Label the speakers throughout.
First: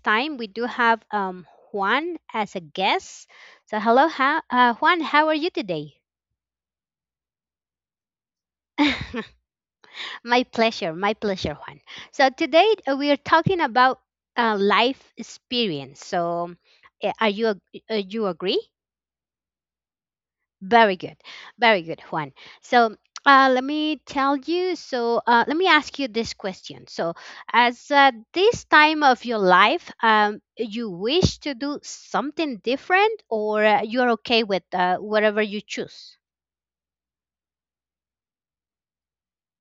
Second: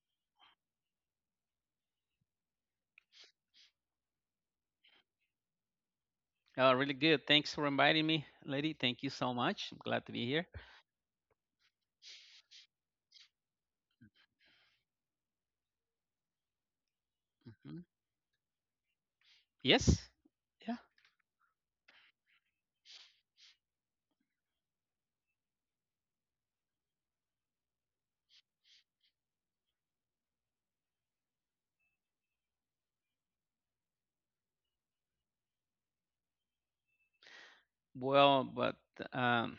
Speaker 1: time we do have Juan as a guest. So, hello, Juan. How are you today?
Speaker 2: Really good. Thanks for inviting me, lady. Thank you so much. I'm glad to be
Speaker 1: My
Speaker 2: here.
Speaker 1: pleasure, my pleasure, Juan. So today we are talking about life experience. So, uh, are you
Speaker 2: Hmm.
Speaker 1: ag- you agree?
Speaker 2: Yes. Yeah.
Speaker 1: Very good. Very good, Juan. So, let me tell you. So, let me ask you this question. So, as this time of your life, you wish to do something different, or you're okay with whatever you choose?
Speaker 2: Well, but um,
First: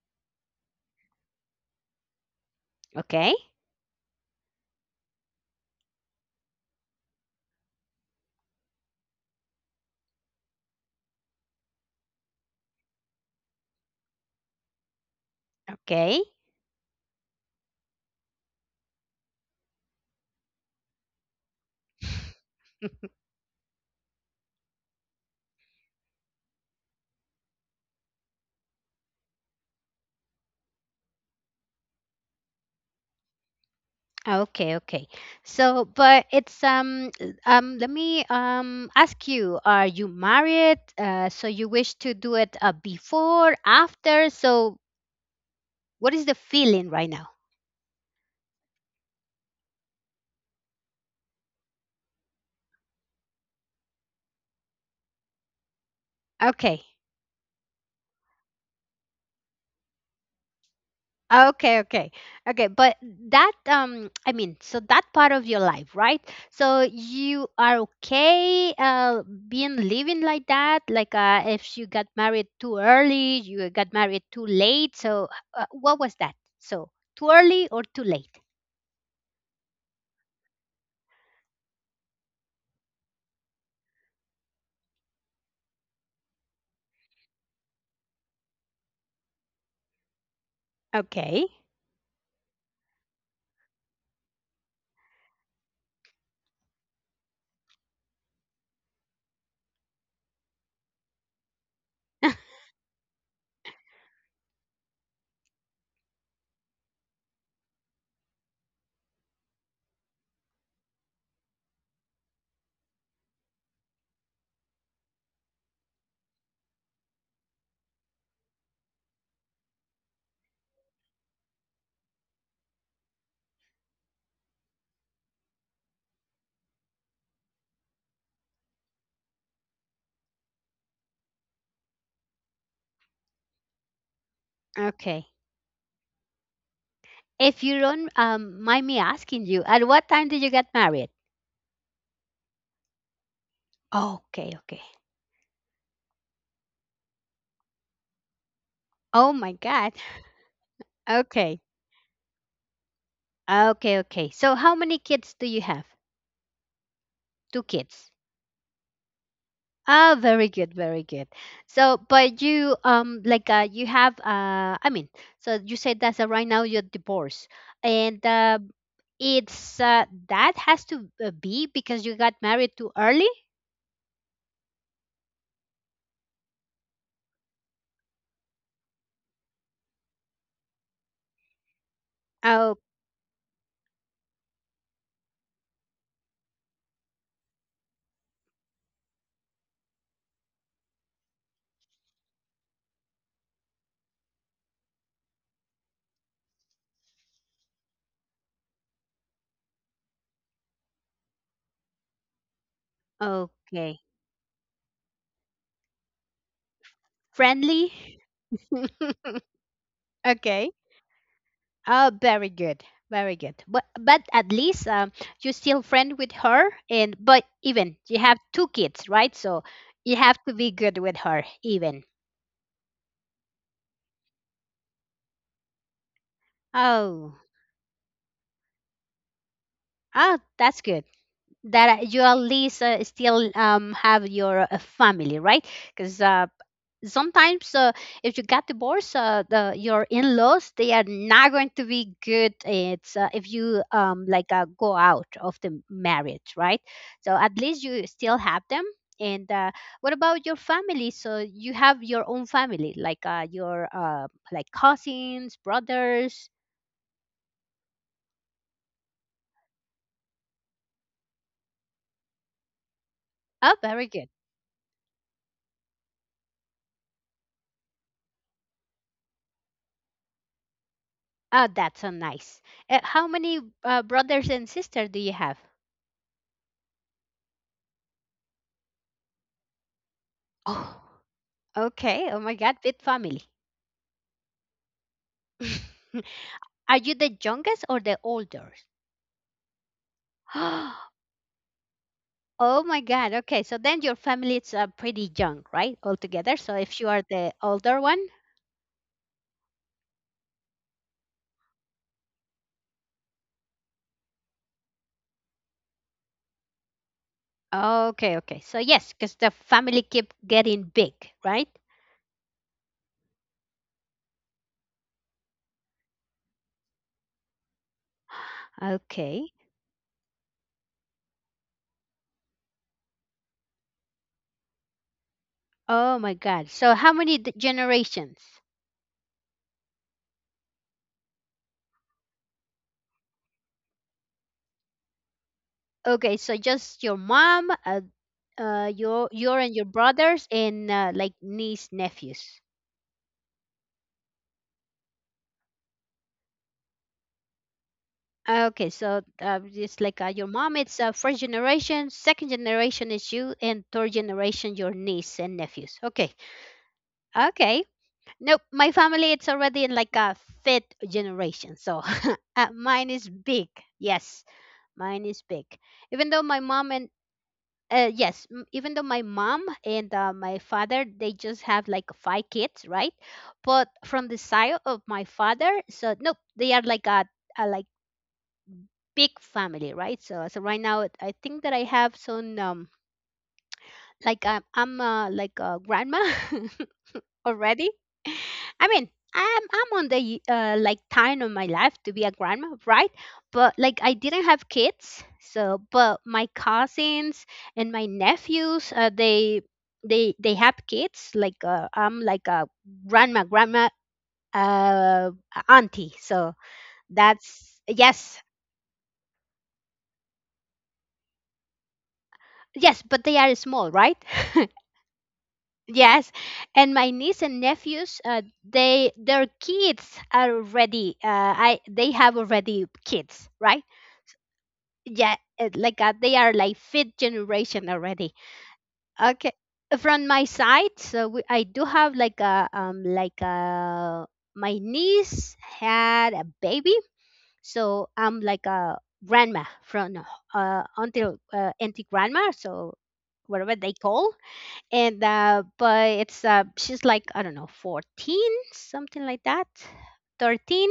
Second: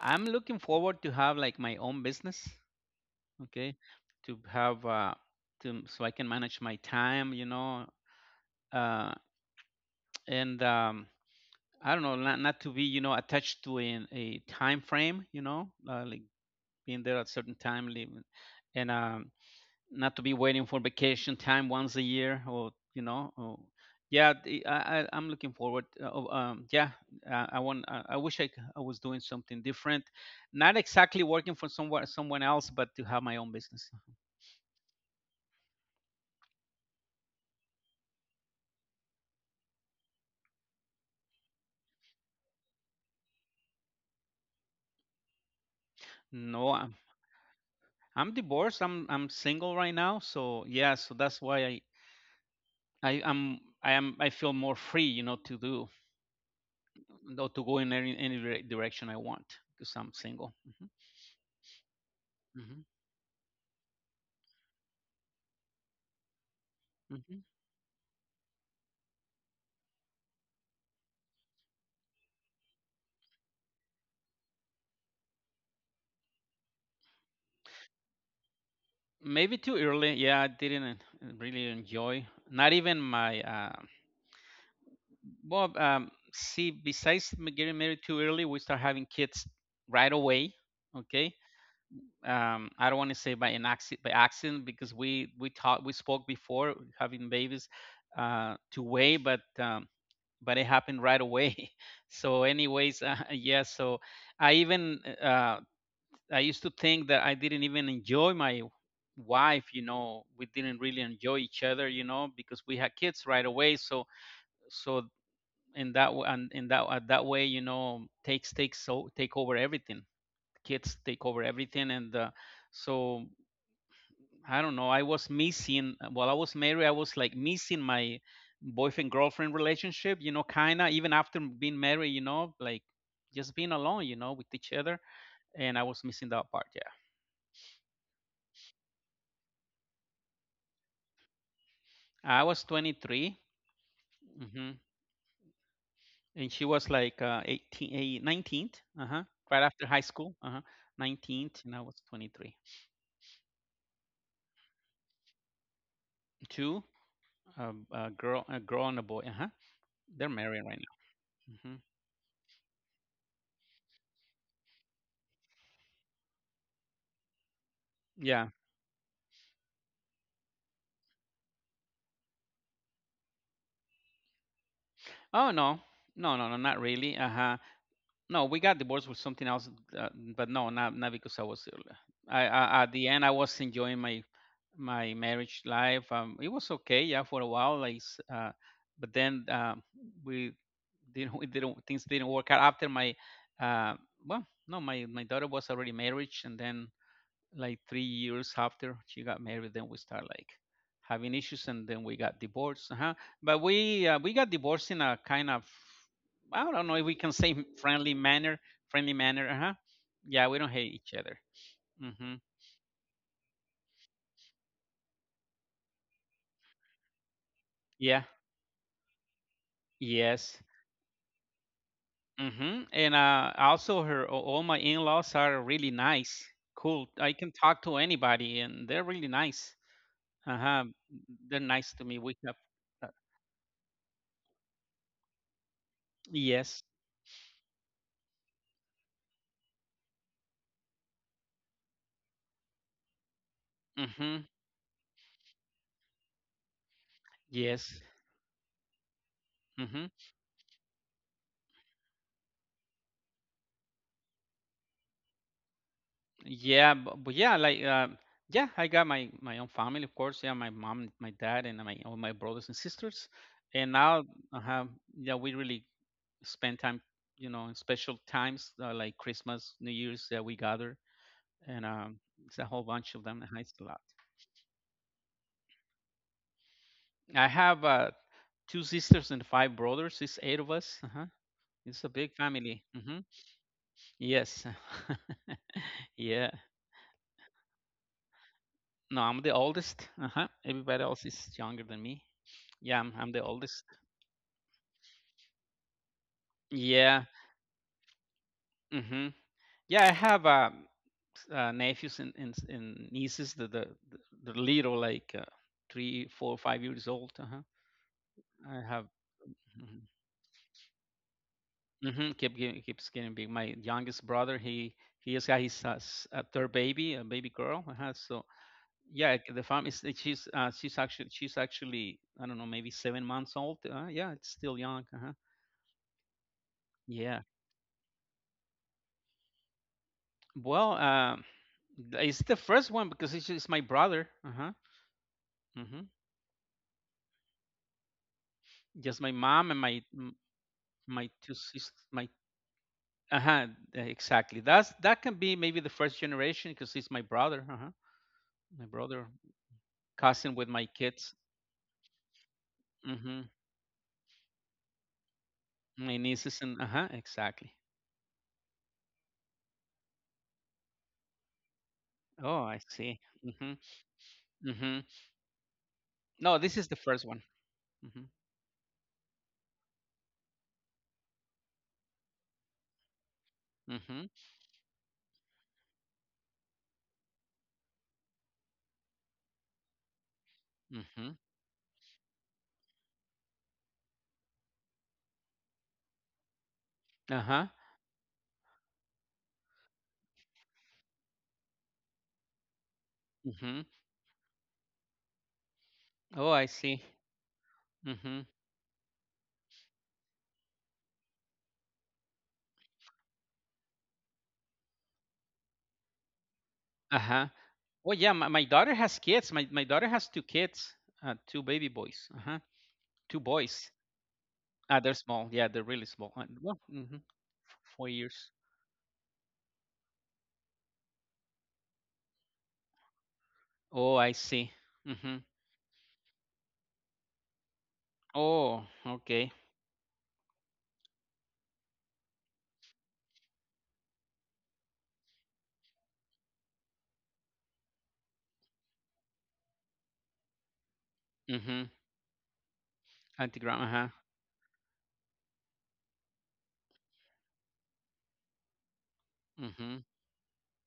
Speaker 2: I'm looking forward to have like my own business.
Speaker 1: Okay.
Speaker 2: Okay. To have to so I can manage my time. Uh, and I don't know, not to be attached to a time frame.
Speaker 1: Okay.
Speaker 2: Like being there at certain time, leaving, and not to be waiting for vacation time once a year, or you know or, yeah. The, I, I i'm looking forward, um yeah I wish I was doing something different, not exactly working for someone else, but to have my own business.
Speaker 1: Okay, okay. So, but it's let me ask you, are you married? So you wish to do it before, after? So what is the
Speaker 2: No,
Speaker 1: feeling right now?
Speaker 2: I'm divorced. I'm single right now, so yeah, so that's why I feel more free, to do,
Speaker 1: Okay.
Speaker 2: or to go in any direction I want, because I'm single.
Speaker 1: Okay, okay, okay.
Speaker 2: Hmm.
Speaker 1: But that, I mean, so that part of your life, right? So
Speaker 2: Hmm.
Speaker 1: you are okay, being living like that. Like, if you got married too early, you got married too late. So, what was that? So, too early or too late?
Speaker 2: Maybe too early. Yeah, I didn't, really enjoy. Not even my. See, besides getting married too early, we start having kids right away. Okay.
Speaker 1: Okay,
Speaker 2: I don't want to say by an accident, by accident, because we talked, we spoke before having babies, to wait, but but it happened right away. So, anyways, yeah. So I even, I used to think that I didn't even enjoy my wife. We didn't really enjoy each other, because we had kids right away. So, so in that that way, take over everything. Kids take over everything, and so I don't know. I was missing while I was married. I was like missing my boyfriend girlfriend relationship, kinda even after being married, like just being alone, with each other.
Speaker 1: okay.
Speaker 2: And I was missing that part. Yeah,
Speaker 1: If you don't, mind me asking you, at what time did you get married?
Speaker 2: I was 23.
Speaker 1: Okay,
Speaker 2: Hmm.
Speaker 1: okay.
Speaker 2: And she was like, 18, 19th, uh-huh,
Speaker 1: Oh my
Speaker 2: right after
Speaker 1: God.
Speaker 2: high school, uh-huh, 19th,
Speaker 1: Okay,
Speaker 2: and I was 23.
Speaker 1: okay, okay. So, how many kids do you have?
Speaker 2: Two.
Speaker 1: Two
Speaker 2: A
Speaker 1: kids.
Speaker 2: girl, a girl and a boy, uh-huh.
Speaker 1: Ah,
Speaker 2: They're
Speaker 1: very
Speaker 2: married
Speaker 1: good,
Speaker 2: right
Speaker 1: very good.
Speaker 2: now. Hmm.
Speaker 1: So, but you like you have I mean, so you said that right now you're divorced, and
Speaker 2: Yeah.
Speaker 1: it's that has to be because you got married too early.
Speaker 2: Oh, no, no, no, no, not really. Uh-huh. No, we got divorced with something else, uh, but no, not because I was ill.
Speaker 1: Oh,
Speaker 2: I At the end, I was enjoying my marriage life. It was okay, yeah, for a while. Like, but then we didn't we didn't things didn't work out after my uh, well, no, my daughter was already married, and then, like, 3 years after she got married, then we start, like, having issues, and then we got divorced. Uh-huh. But
Speaker 1: okay,
Speaker 2: we got divorced in a kind of, I don't know if we can say,
Speaker 1: friendly.
Speaker 2: friendly manner, friendly manner. Uh-huh. Yeah, we
Speaker 1: Okay.
Speaker 2: don't hate each other.
Speaker 1: Oh,
Speaker 2: Mm-hmm.
Speaker 1: very good, very good. But at least you're still friend with her, and but even you
Speaker 2: Yeah.
Speaker 1: have two kids, right? So you have to
Speaker 2: Yes.
Speaker 1: be good with her, even.
Speaker 2: Mm-hmm. And also her, all my in-laws are really nice, cool, I
Speaker 1: Oh.
Speaker 2: can talk to anybody and they're really nice.
Speaker 1: Ah, that's
Speaker 2: Uh-huh.
Speaker 1: good.
Speaker 2: They're nice
Speaker 1: That
Speaker 2: to
Speaker 1: you
Speaker 2: me,
Speaker 1: at
Speaker 2: we have,
Speaker 1: least
Speaker 2: uh,
Speaker 1: still have your family, right? Because
Speaker 2: yes.
Speaker 1: sometimes if you got divorced, your in-laws they are not going to be good. It's if you
Speaker 2: Mm-hmm.
Speaker 1: like go out of the marriage, right? So at least
Speaker 2: Yes.
Speaker 1: you still have them. And
Speaker 2: Mm-hmm.
Speaker 1: what about your family? So you have your own family, like your like cousins, brothers.
Speaker 2: Yeah, but yeah, like, yeah, I got my own family, of course. Yeah, my mom, my dad, and my all my brothers and sisters.
Speaker 1: Oh,
Speaker 2: And
Speaker 1: very
Speaker 2: now,
Speaker 1: good.
Speaker 2: uh, yeah, we really spend time, in special times, like Christmas, New Year's, that we gather,
Speaker 1: Oh, that's
Speaker 2: and
Speaker 1: so nice.
Speaker 2: it's a whole
Speaker 1: How
Speaker 2: bunch of them.
Speaker 1: many
Speaker 2: And it's a lot.
Speaker 1: brothers and sisters do you have?
Speaker 2: I have, two sisters and five brothers. It's eight of
Speaker 1: Oh,
Speaker 2: us. Uh-huh. It's a
Speaker 1: okay.
Speaker 2: big
Speaker 1: Oh my God,
Speaker 2: family.
Speaker 1: big
Speaker 2: Hmm.
Speaker 1: family.
Speaker 2: Yes. Yeah.
Speaker 1: Are you the youngest or the oldest?
Speaker 2: No, I'm the oldest. Uh-huh. Everybody else is younger than me.
Speaker 1: Oh my
Speaker 2: Yeah,
Speaker 1: God.
Speaker 2: I'm the
Speaker 1: Okay, so
Speaker 2: oldest.
Speaker 1: then your family is pretty young, right? All together. So if you are
Speaker 2: Yeah.
Speaker 1: the older one,
Speaker 2: Hmm. Yeah, I have, nephews and nieces that the little, like, three, four, 5 years old. Uh-huh.
Speaker 1: okay, okay. So
Speaker 2: I have.
Speaker 1: yes, because the family
Speaker 2: Mm-hmm.
Speaker 1: keep getting big, right?
Speaker 2: Mm-hmm. Keep getting, keeps getting big. My youngest brother, he has got his, third baby, a baby girl. Uh-huh. So yeah,
Speaker 1: Okay.
Speaker 2: the farm is. She's, she's actually, I don't know, maybe 7 months old. Yeah, it's still young. Uh-huh.
Speaker 1: Oh my God. So how many
Speaker 2: Yeah.
Speaker 1: generations?
Speaker 2: Well, it's the first one because it's my brother. Uh-huh. Mm-hmm.
Speaker 1: Okay, so just your mom,
Speaker 2: Just
Speaker 1: your
Speaker 2: my
Speaker 1: your and
Speaker 2: mom
Speaker 1: your
Speaker 2: and
Speaker 1: brothers and like
Speaker 2: my two
Speaker 1: niece
Speaker 2: sisters, my,
Speaker 1: nephews.
Speaker 2: uh-huh, exactly, that's, that can be maybe the first generation because it's my brother. Uh-huh.
Speaker 1: Okay,
Speaker 2: My
Speaker 1: so
Speaker 2: brother,
Speaker 1: it's like your
Speaker 2: cousin with
Speaker 1: mom.
Speaker 2: my
Speaker 1: It's first
Speaker 2: kids.
Speaker 1: generation, second generation is
Speaker 2: Mm-hmm.
Speaker 1: you, and third generation your niece and nephews.
Speaker 2: My
Speaker 1: Okay,
Speaker 2: nieces and, uh-huh, exactly.
Speaker 1: okay. Nope, my family it's already in like a fifth generation. So
Speaker 2: Oh, I
Speaker 1: mine
Speaker 2: see.
Speaker 1: is big.
Speaker 2: Mm-hmm.
Speaker 1: Yes,
Speaker 2: Mm-hmm.
Speaker 1: mine is big. Even though my
Speaker 2: No, this
Speaker 1: mom
Speaker 2: is the
Speaker 1: and
Speaker 2: first one. Mm-hmm.
Speaker 1: Even though my mom and my father they just have like five kids, right, but from
Speaker 2: Mm-hmm.
Speaker 1: the side of my father, so nope, they are like a, like big family, right. So right now I
Speaker 2: Mm-hmm.
Speaker 1: think that I have some like I'm like a grandma
Speaker 2: Uh-huh.
Speaker 1: already. I mean, I'm on the like time of my life to be a grandma, right? But
Speaker 2: Mm-hmm.
Speaker 1: like I didn't have kids, so but my
Speaker 2: Oh, I see.
Speaker 1: cousins and my
Speaker 2: Mm-hmm.
Speaker 1: nephews, they have kids. Like I'm like a grandma, grandma, uh, auntie. So
Speaker 2: Uh-huh.
Speaker 1: that's
Speaker 2: Well, yeah,
Speaker 1: yes,
Speaker 2: my daughter has kids, my daughter has two kids, two baby boys, uh-huh,
Speaker 1: yes. But they
Speaker 2: two
Speaker 1: are small,
Speaker 2: boys.
Speaker 1: right?
Speaker 2: Ah, they're small. Yeah, they're really
Speaker 1: Yes,
Speaker 2: small. And well,
Speaker 1: and my niece and
Speaker 2: four
Speaker 1: nephews,
Speaker 2: years.
Speaker 1: they their kids are already. I they have already kids, right?
Speaker 2: Oh, I see.
Speaker 1: Yeah,
Speaker 2: Mm-hmm.
Speaker 1: like they are like fifth generation already.
Speaker 2: Oh,
Speaker 1: Okay,
Speaker 2: okay.
Speaker 1: from my side, so I do have like a my niece had a baby, so I'm like a grandma from until
Speaker 2: Mm-hmm.
Speaker 1: auntie grandma, so whatever
Speaker 2: Antigram.
Speaker 1: they
Speaker 2: Uh-huh.
Speaker 1: call and but it's she's like I don't know 14, something like that,
Speaker 2: Mm-hmm.
Speaker 1: 13.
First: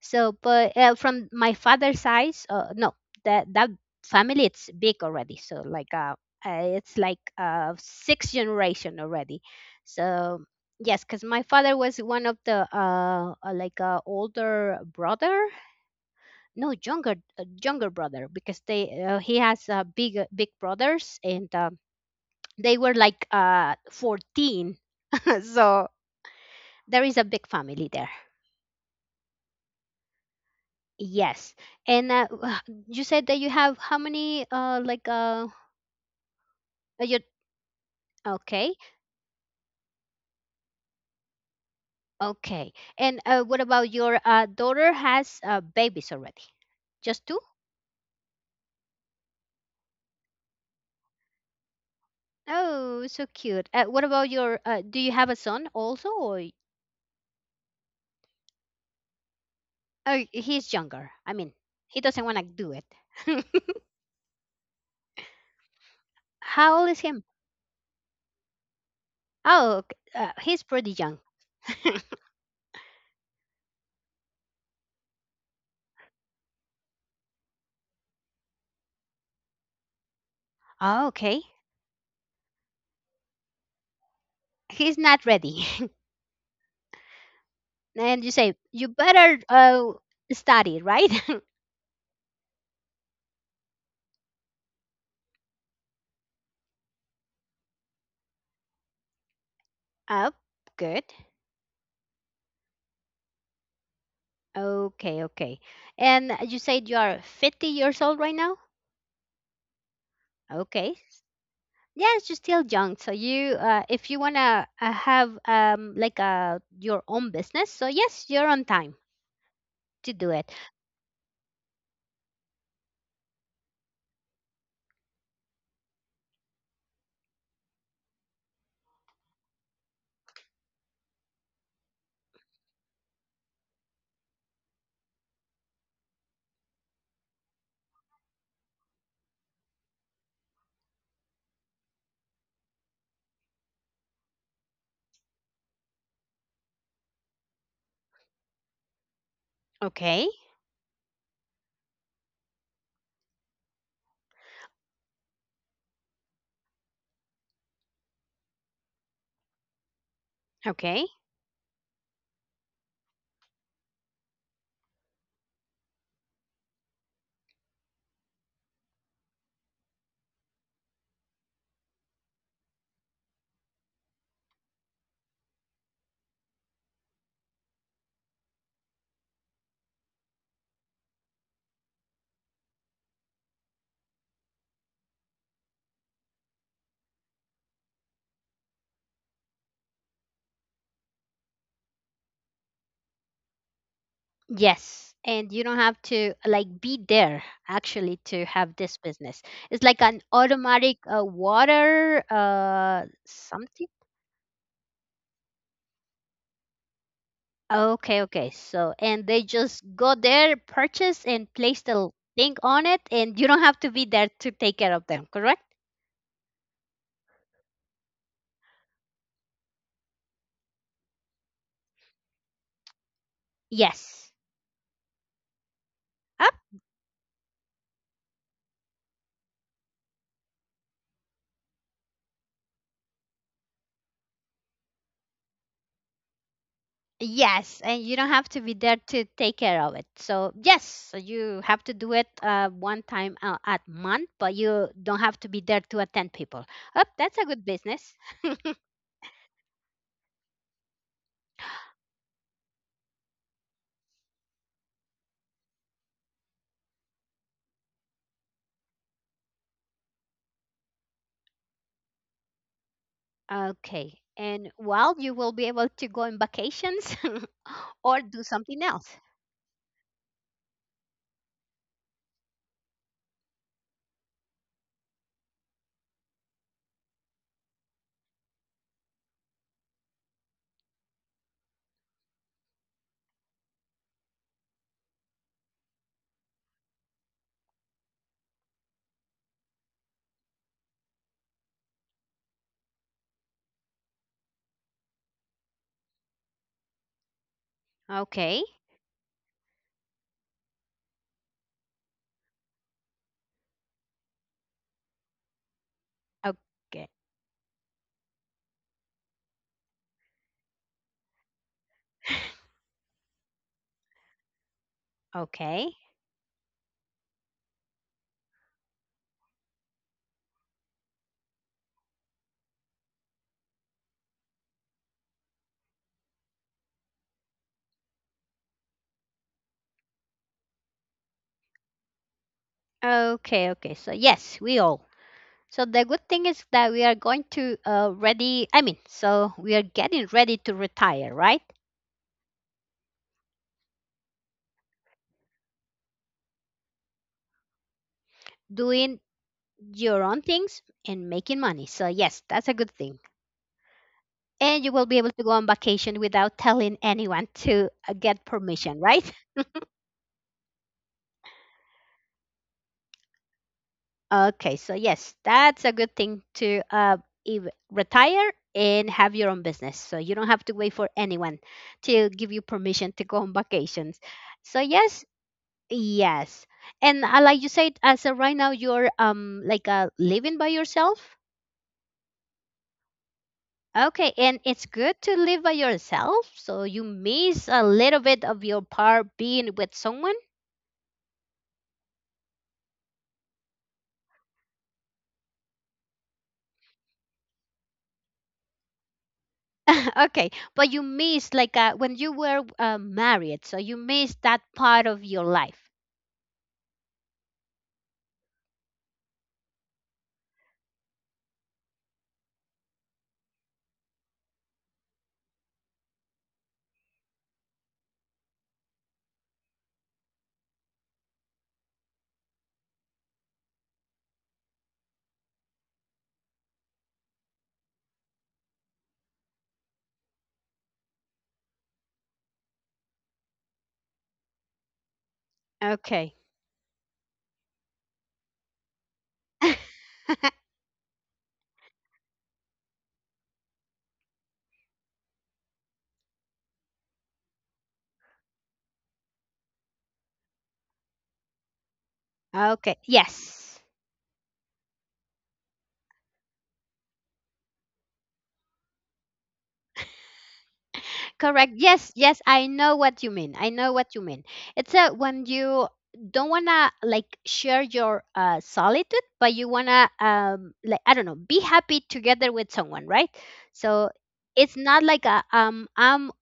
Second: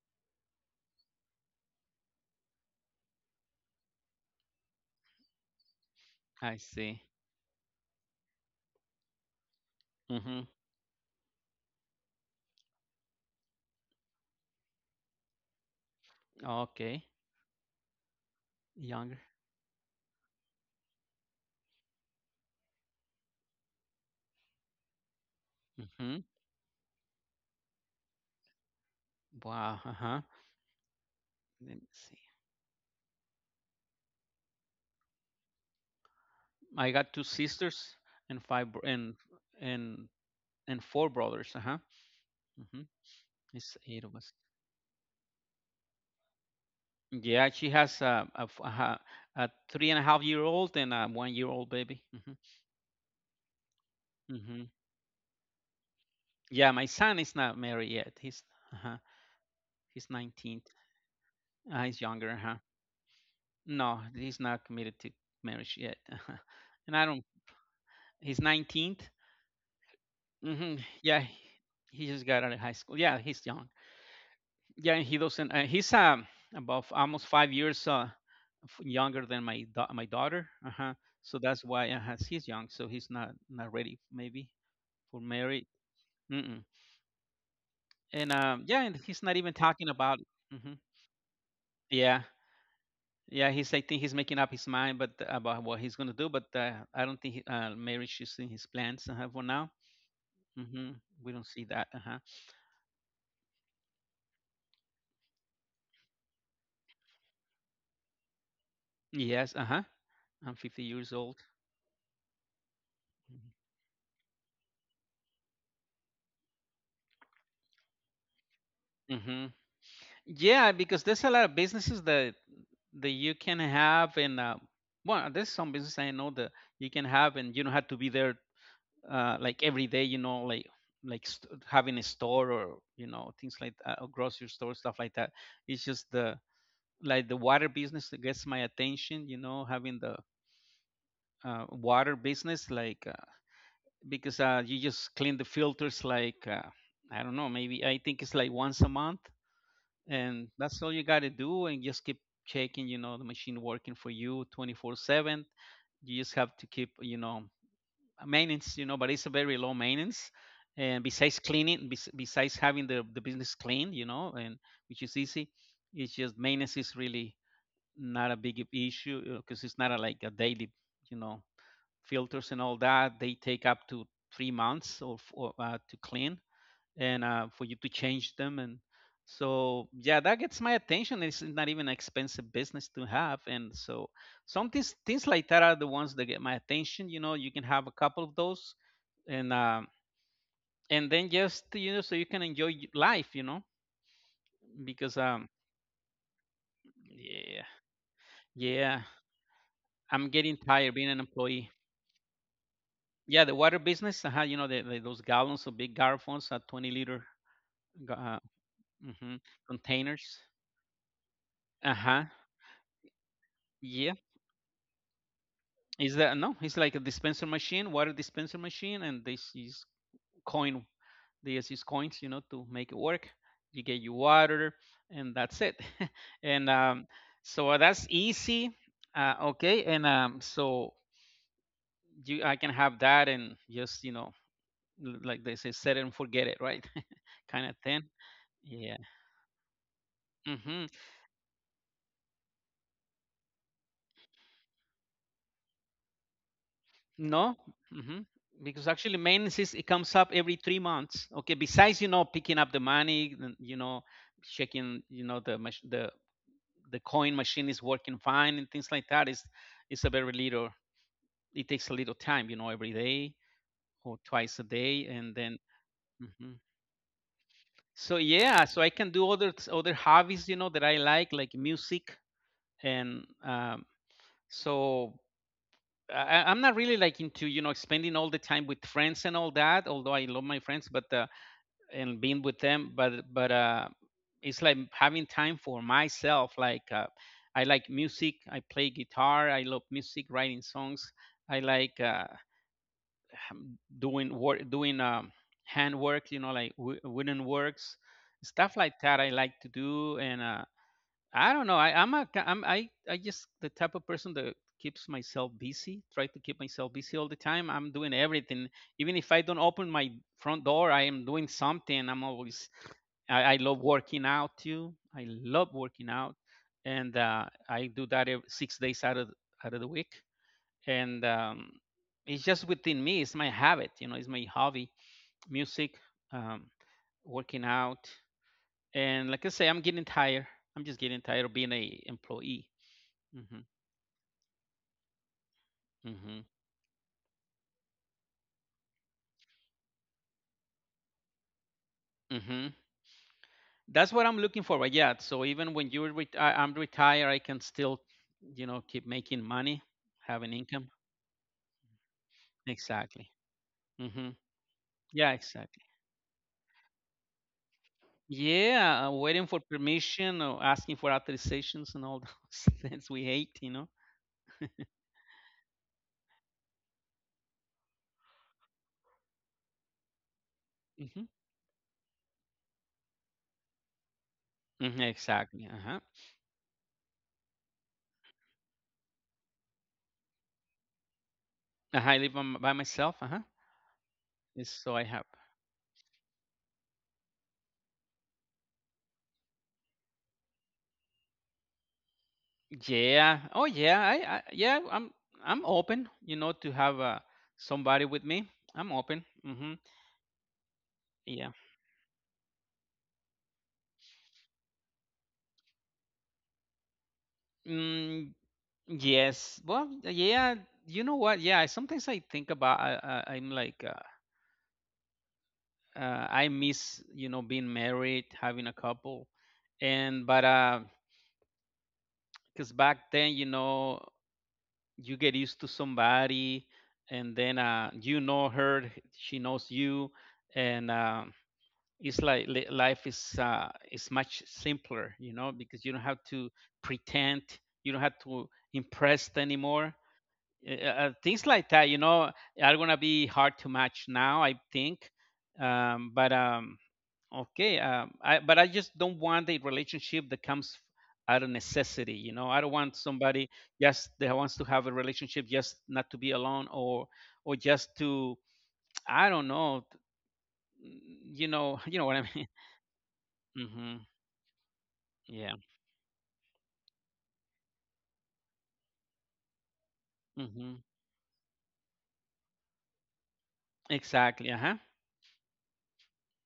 Speaker 1: So but from my father's side no, that family it's big already, so like
Speaker 2: I
Speaker 1: it's
Speaker 2: see.
Speaker 1: like six generation already, so
Speaker 2: Mm-hmm.
Speaker 1: yes, because my father was one of the like older brother, no,
Speaker 2: Okay.
Speaker 1: younger, younger brother, because they
Speaker 2: Younger.
Speaker 1: he has big brothers, and they were like 14 so
Speaker 2: Mm-hmm.
Speaker 1: there is a big family there,
Speaker 2: Wow. Uh-huh.
Speaker 1: yes.
Speaker 2: Let me
Speaker 1: And
Speaker 2: see.
Speaker 1: you said that you have how many like
Speaker 2: I got
Speaker 1: your
Speaker 2: two sisters and five
Speaker 1: okay,
Speaker 2: bro- and and four brothers. Uh-huh.
Speaker 1: okay.
Speaker 2: Mm-hmm.
Speaker 1: And what
Speaker 2: It's
Speaker 1: about
Speaker 2: eight of
Speaker 1: your
Speaker 2: us.
Speaker 1: daughter has babies already, just two? Oh,
Speaker 2: Yeah, she has a three and a half year old and a 1 year old baby. Mm-hmm.
Speaker 1: so cute. What about your?
Speaker 2: Mm-hmm.
Speaker 1: Do you have a son also, or
Speaker 2: Yeah, my son is not married yet. Uh he's
Speaker 1: oh,
Speaker 2: 19.
Speaker 1: he's younger? I mean, he
Speaker 2: He's
Speaker 1: doesn't
Speaker 2: younger,
Speaker 1: want to
Speaker 2: huh?
Speaker 1: do it.
Speaker 2: No, he's not committed to marriage yet.
Speaker 1: How old
Speaker 2: And
Speaker 1: is
Speaker 2: I
Speaker 1: him?
Speaker 2: don't. He's 19th.
Speaker 1: Oh, he's
Speaker 2: Hmm.
Speaker 1: pretty young.
Speaker 2: Yeah, he just got out of high school. Yeah, he's young. Yeah, he doesn't. He's, about almost 5 years, younger than my daughter. Uh-huh.
Speaker 1: Oh,
Speaker 2: So
Speaker 1: okay.
Speaker 2: that's why, he's young. So he's not ready, maybe,
Speaker 1: He's
Speaker 2: for
Speaker 1: not
Speaker 2: marriage.
Speaker 1: ready.
Speaker 2: Mm-mm.
Speaker 1: And you
Speaker 2: And
Speaker 1: say
Speaker 2: yeah,
Speaker 1: you
Speaker 2: and he's not
Speaker 1: better
Speaker 2: even talking about. Hmm.
Speaker 1: study, right?
Speaker 2: Yeah, yeah, he's. I think he's making up his mind, but about what he's gonna do. But I don't think marriage is in his plans, for now.
Speaker 1: Up.
Speaker 2: Hmm.
Speaker 1: Good.
Speaker 2: We don't see that. Uh huh.
Speaker 1: Okay, okay. And you said you are 50 years old right now.
Speaker 2: Yes. Uh huh. I'm 50
Speaker 1: Okay.
Speaker 2: years old.
Speaker 1: Yes, you're still young, so you if you want to have like your own business, so yes, you're on time
Speaker 2: Mm-hmm.
Speaker 1: to do it.
Speaker 2: Yeah, because there's a lot of businesses that you can have, and there's some business I know that you can have, and you don't have to be there, like every day. Like having a store, or things like that, or grocery store stuff like that. It's just the, like, the water business that gets my attention, having the, water business, like, because, you just clean the filters, like, I don't know, maybe, I think it's like once a month,
Speaker 1: Okay,
Speaker 2: and that's all you got to do, and just keep checking, the machine working for you 24/7. You just have to keep, maintenance, but it's a very low maintenance. And
Speaker 1: okay.
Speaker 2: besides cleaning, besides having the business clean, and which is easy. It's just maintenance is really not a big issue because it's not like a daily, you know, filters and all that. They take up to 3 months, or to clean, and for you to change them. And so, yeah, that gets my attention. It's not even an expensive business to have. And so, things like that are the ones that get my attention. You know, you can have a couple of those, and and then, just, so you can enjoy life.
Speaker 1: Yes,
Speaker 2: Because
Speaker 1: and you don't have to like be there
Speaker 2: yeah,
Speaker 1: actually to have this
Speaker 2: yeah,
Speaker 1: business. It's like an
Speaker 2: I'm getting tired
Speaker 1: automatic
Speaker 2: being an employee.
Speaker 1: water
Speaker 2: Yeah, the water
Speaker 1: something.
Speaker 2: business, those gallons of big garrafons, 20 liter, ga-
Speaker 1: Okay,
Speaker 2: uh,
Speaker 1: okay. So, and
Speaker 2: hmm
Speaker 1: they just go
Speaker 2: containers.
Speaker 1: there, purchase, and place the
Speaker 2: Uh-huh.
Speaker 1: thing on it, and you don't have to be
Speaker 2: Yeah.
Speaker 1: there to take care of them, correct?
Speaker 2: Is that no? It's like a dispenser machine, water dispenser machine, and this is coin. They just use coins, to make it work. You get your
Speaker 1: Yes.
Speaker 2: water, and that's it.
Speaker 1: Up?
Speaker 2: And that's easy. Okay, and so I can have that, and just, like they say, set it and forget it, right? Kind of
Speaker 1: Yes,
Speaker 2: thing.
Speaker 1: and you don't have to be
Speaker 2: Yeah.
Speaker 1: there to take care of it. So, yes,
Speaker 2: Hmm.
Speaker 1: so you have to do it one time at month, but you don't have to be there to attend people. Up, that's a
Speaker 2: No,
Speaker 1: good business.
Speaker 2: hmm because actually maintenance, it comes up every 3 months. Okay, besides, picking up the money, then, checking, the, the coin machine is working fine, and things like that. Is It's a very little. It takes a little time, every day or
Speaker 1: Okay.
Speaker 2: twice a
Speaker 1: And
Speaker 2: day,
Speaker 1: while
Speaker 2: and
Speaker 1: you will
Speaker 2: then.
Speaker 1: be able to go on
Speaker 2: Hmm.
Speaker 1: vacations
Speaker 2: So
Speaker 1: or do
Speaker 2: yeah, so
Speaker 1: something
Speaker 2: I
Speaker 1: else.
Speaker 2: can do other hobbies, that I like music, and so I'm not really, like, into spending all the time with friends and all that. Although I love my friends, but and being with them, but it's like having time for myself. Like, I like music. I play guitar. I love music, writing songs. I like, doing work, doing, handwork. Like wooden works,
Speaker 1: Okay.
Speaker 2: stuff like that. I like to do, and. I don't know. I, I'm a, am I just the type of person that keeps myself busy. Try to keep myself
Speaker 1: Okay.
Speaker 2: busy all the time. I'm doing everything. Even if I don't open my front door, I am doing something. I'm always. I love working out too. I love
Speaker 1: Okay.
Speaker 2: working out, and I do that ev 6 days out of the week. And It's just within me. It's my habit. You know, it's my hobby. Music, um, working out. And like I say, I'm getting tired. I'm just getting tired of being a employee. Mm hmm
Speaker 1: Okay, okay. So yes, we all. So the
Speaker 2: mm
Speaker 1: good
Speaker 2: hmm
Speaker 1: thing is that we are going to ready I mean, so we are getting ready to retire, right?
Speaker 2: mm hmm That's what I'm looking for. But yeah, so even when you're I'm retired, I can still, keep
Speaker 1: Doing
Speaker 2: making money,
Speaker 1: your
Speaker 2: have
Speaker 1: own
Speaker 2: an
Speaker 1: things
Speaker 2: income.
Speaker 1: and making money. So yes, that's a good thing.
Speaker 2: Exactly. mm hmm
Speaker 1: And you will be
Speaker 2: Yeah,
Speaker 1: able to go on
Speaker 2: exactly.
Speaker 1: vacation without telling anyone to get permission,
Speaker 2: Yeah,
Speaker 1: right?
Speaker 2: waiting for permission or asking for authorizations and all those things we hate.
Speaker 1: Okay, so yes, that's a good thing to retire and have your own business. So you don't have to wait for
Speaker 2: hmm
Speaker 1: anyone to give you permission to go on vacations. So yes,
Speaker 2: exactly. Uh huh.
Speaker 1: yes. And like you said, as of right now, you're like living by yourself.
Speaker 2: I live on, by myself. Uh huh.
Speaker 1: Okay, and it's
Speaker 2: So I
Speaker 1: good
Speaker 2: have.
Speaker 1: to live by yourself, so you miss a little bit of your part being with someone.
Speaker 2: Yeah. Oh yeah. I yeah, I'm open, you know, to have somebody with me. I'm open. Mhm.
Speaker 1: Okay, but you
Speaker 2: Yeah.
Speaker 1: miss like when you were married, so you miss that part of your life.
Speaker 2: Mm, yes. Well, yeah, you know what? Yeah, sometimes I think about I I'm like I miss, you know, being married, having a couple. And but cuz back then, you know, you get used to somebody, and then you know her, she knows you, and it's like life is much simpler, you know, because you don't have
Speaker 1: Okay.
Speaker 2: to pretend, you don't have to impress anymore. Things like that, you know, are gonna be hard to match now, I think. Um, but um, but I just don't want a relationship that comes out of necessity, you know. I don't want
Speaker 1: Okay.
Speaker 2: somebody
Speaker 1: Yes.
Speaker 2: just that wants to have a relationship just not to be alone, or just to I don't know,
Speaker 1: Correct.
Speaker 2: you know
Speaker 1: Yes,
Speaker 2: what I
Speaker 1: yes,
Speaker 2: mean.
Speaker 1: I know what you mean. I know
Speaker 2: hmm
Speaker 1: what you mean. It's a when
Speaker 2: Yeah.
Speaker 1: you don't wanna like share your solitude, but you wanna
Speaker 2: hmm
Speaker 1: like I don't know, be happy together with someone, right? So
Speaker 2: Exactly. Uh huh.
Speaker 1: it's not like I'm